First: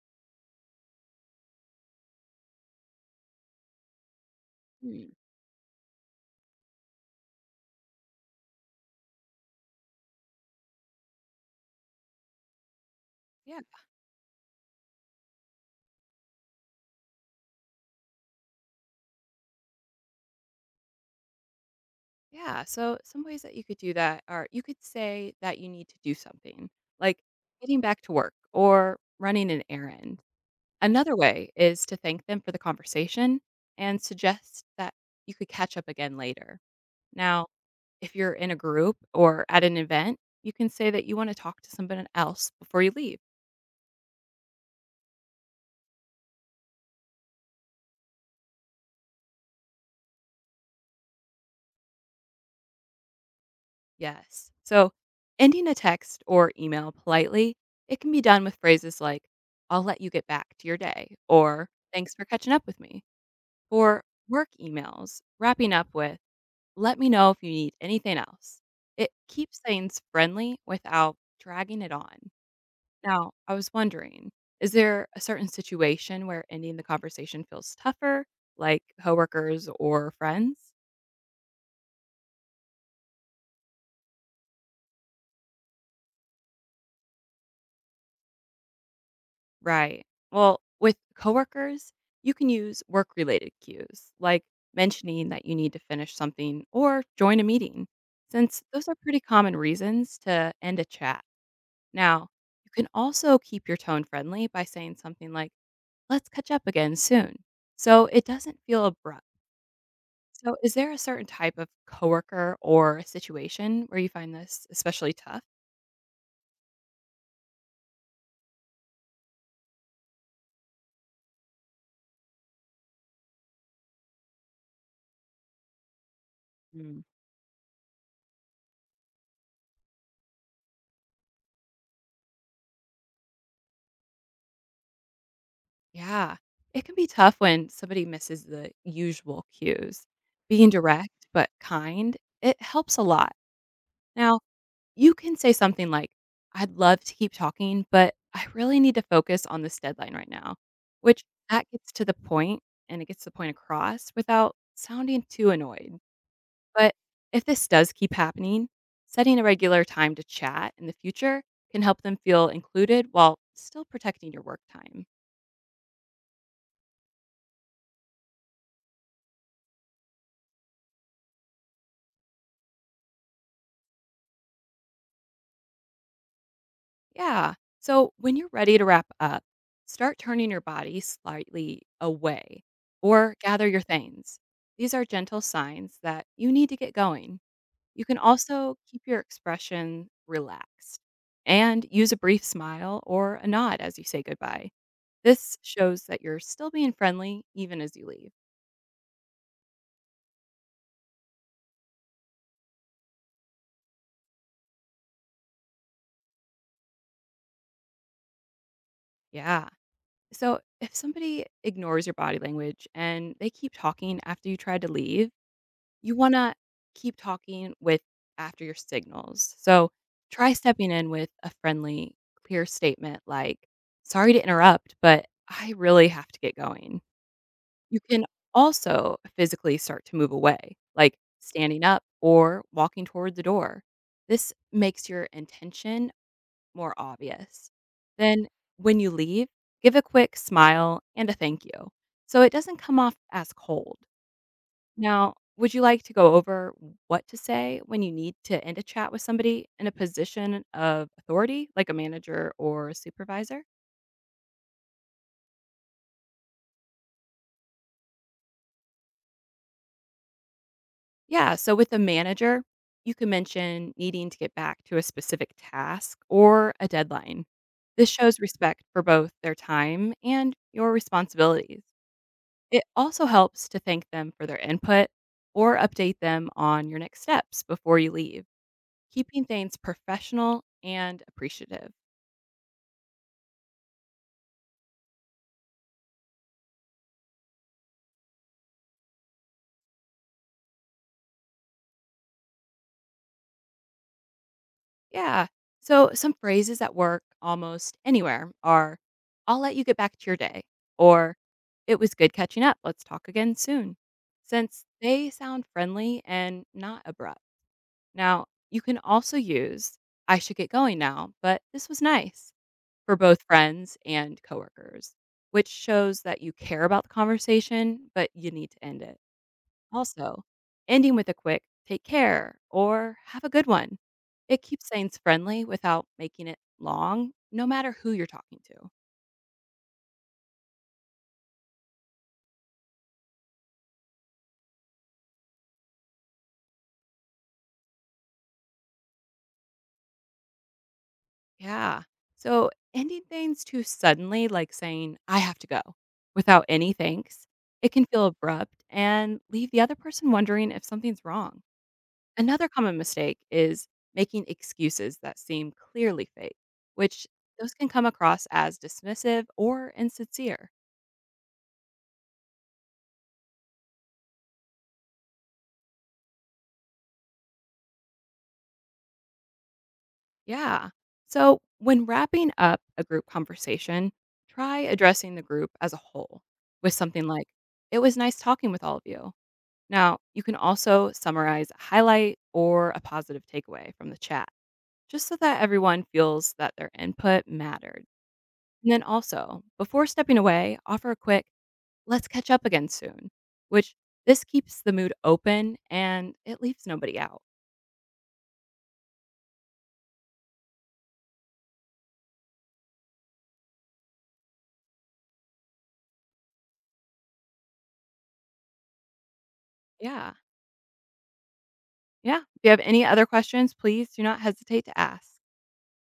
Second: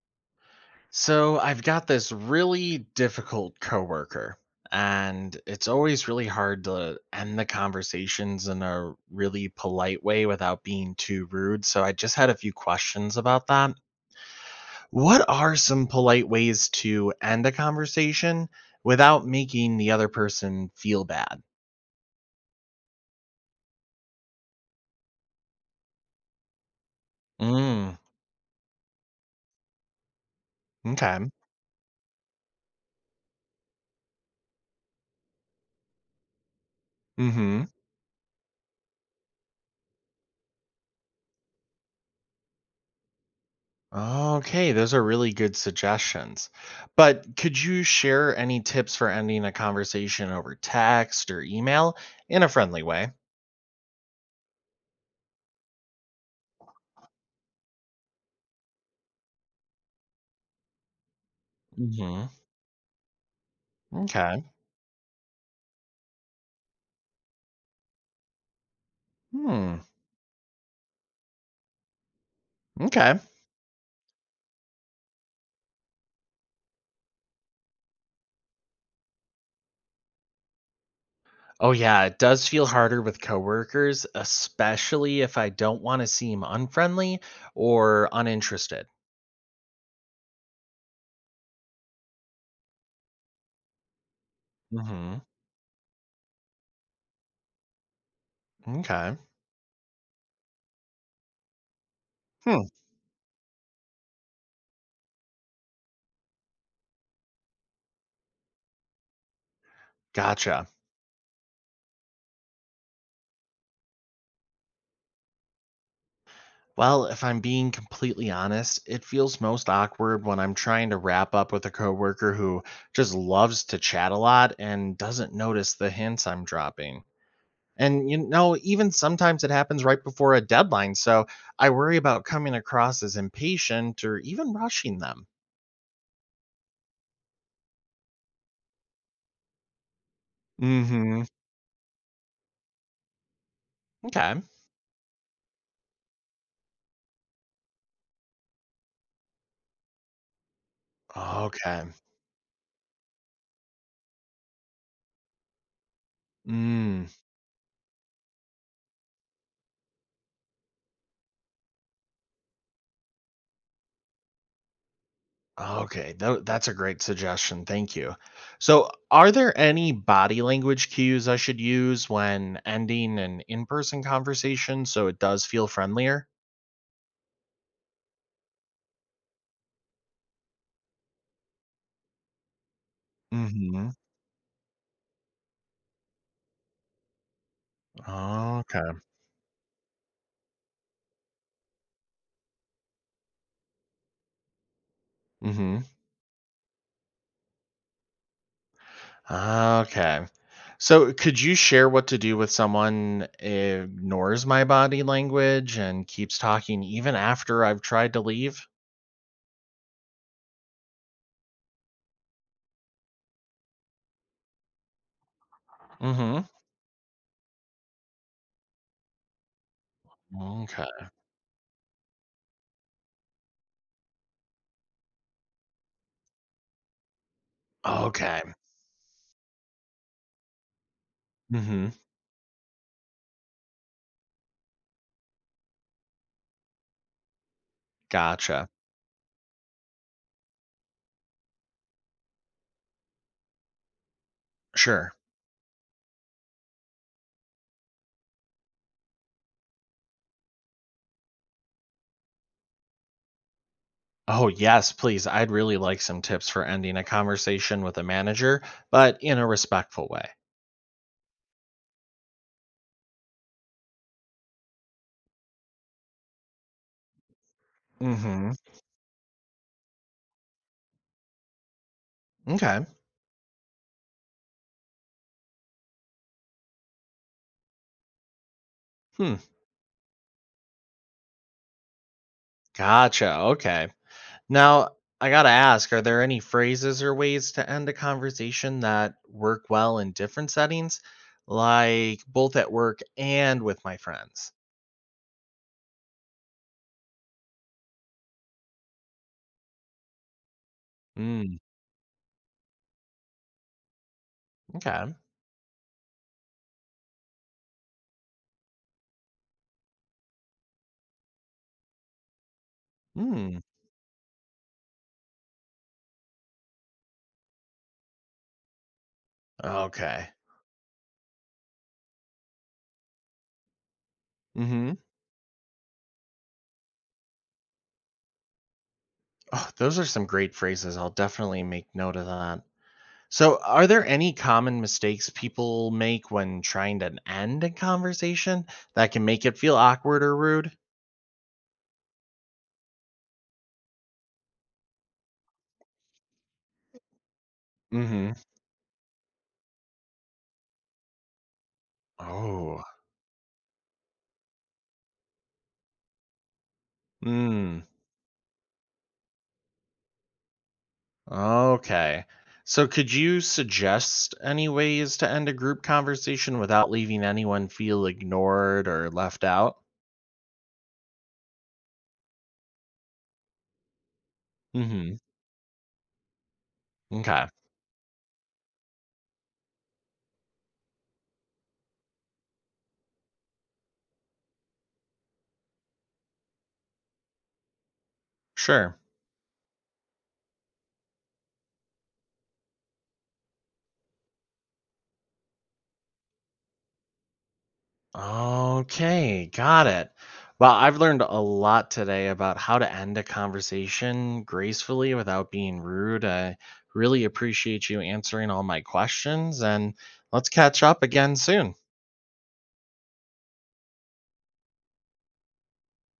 So I've got this really difficult coworker, Mm, and it's always really hard to end the conversations in a really polite way without being too rude. So I just had a few questions about yeah, that. What are some polite ways to end a conversation without making the other person feel bad? yeah. So some ways that you could do that are you could say that you need to do something, like getting Mm, back to work or running an errand. Another okay. way is to thank them for the conversation and suggest that you could catch up again later. Now, if you're in a group or at an event, you can say that you want to talk to someone else before you leave. Okay, those are really good suggestions. But could you share any tips for ending a conversation over text or email in a friendly way? Yes. So, ending a text or email politely, it can be done with phrases like, I'll let you get back to your day, or thanks for Hmm catching up with me. For Okay. work emails, wrapping up with, let me know if you need anything else. It keeps Hmm. things friendly without dragging it on. Okay. Now, I was wondering, is there a certain situation where ending the conversation feels tougher, like coworkers or friends? Oh yeah, it does feel harder with coworkers, especially if I don't want to seem unfriendly or uninterested. Right. Well, with coworkers, you can use work related cues, like Hmm mentioning that you need to finish something or join a meeting, since those are Okay. pretty common reasons to end a chat. Now, Hmm. you can also keep your tone friendly by saying something like, let's catch up again soon. So it doesn't feel abrupt. So, Gotcha. is there a certain type of coworker or a situation where you find this especially tough? Well, if I'm being completely honest, it feels most awkward when I'm trying to wrap up with a coworker who just loves to chat a lot and doesn't notice the hints I'm dropping. And even sometimes it happens right before a deadline, so I worry about coming across as impatient or even rushing them. Yeah. It can be tough when somebody misses the usual cues. Being direct Mm-hmm. but kind, it helps a lot. Now, Okay. you can say something like, I'd love to keep talking, but I really need to focus on this deadline right now, which that Okay. gets to the point and it gets the point across without sounding too annoyed. But Mm. if this does keep happening, setting a regular time to chat in the future can help them feel included while still protecting your work time. Okay, tho that's a great suggestion, thank you. So, are there any body language cues I should use when ending an in-person conversation so it does feel friendlier? Yeah. So when you're ready to wrap up, start turning your body slightly away or gather your Mhm. things. These are gentle signs that you need to get going. You can also Okay. keep your expression relaxed and use a brief smile or a nod as you say goodbye. This Mhm. shows that you're still being friendly even as you leave. Okay. So, could you share what to do with someone ignores my body language and keeps talking even after I've tried to leave? Yeah. So if somebody ignores your body language and they keep talking after you try to leave, you want Mhm. to keep talking with after your signals. So try stepping Okay. in with a friendly, clear statement like, sorry to interrupt, but I really have to get going. You can Okay. also physically start to move away, like standing Mhm. up or walking toward the door. This makes your intention more obvious. Then, Gotcha. when you leave, give a quick smile and a thank you so it doesn't come off as cold. Sure. Now, would you like to go over what to say when you need to end a chat with somebody in a position of authority, like a manager or a supervisor? Oh, yes, please. I'd really like some tips for ending a conversation with a manager, but in a respectful way. Yeah, so with a manager, you can mention needing to get back to a specific task or a deadline. This shows Hmm respect for both their time and your responsibilities. It Okay. also helps to thank them for their input or update them on your next steps before you leave, Hmm. keeping things professional and appreciative. Gotcha. Okay. Now, I gotta ask, are there any phrases or ways to end a conversation that work well in different settings, like both at work and with my friends? Yeah. So some phrases that work almost anywhere are I'll let you get back to your day or Mm, it was good catching up. Let's talk again soon. Since okay. they sound friendly and not abrupt. Now, you can also use I should get going now, but this was nice for both Mm, friends and coworkers, which shows that you care about the conversation, but you need to end it. okay. Also, ending with a quick "Take care" or "Have a good one." It keeps hmm things friendly without making it long, no matter who you're talking to. Oh, those are some great phrases. I'll definitely make note of that. So, are there any common mistakes people make when trying to end a conversation that can make it feel awkward or rude? Yeah. So, ending things too suddenly, like saying, "I have to go," without any thanks, it can feel Hmm abrupt and leave the other person wondering if something's wrong. Another Oh, common mistake is making excuses that seem clearly fake, which those mm, can come across as dismissive or insincere. okay. So, could you suggest any ways to end a group conversation without leaving anyone feel ignored or left out? Yeah. So, when wrapping up a group conversation, try Hmm addressing the group as a whole with something like, Okay, It was nice talking with all of you. Now, you can also summarize a highlight or a positive takeaway from the chat, just so that everyone feels that their input mattered. And sure. then also, before stepping away, offer a quick, Let's catch up again soon, which this keeps the mood open and it leaves nobody out. Okay, got it. Well, I've learned a lot today about how to end a conversation gracefully without being rude. I really appreciate you answering all my questions, and Yeah. let's catch up again soon. Yeah. If you have any other questions, please do not hesitate to ask.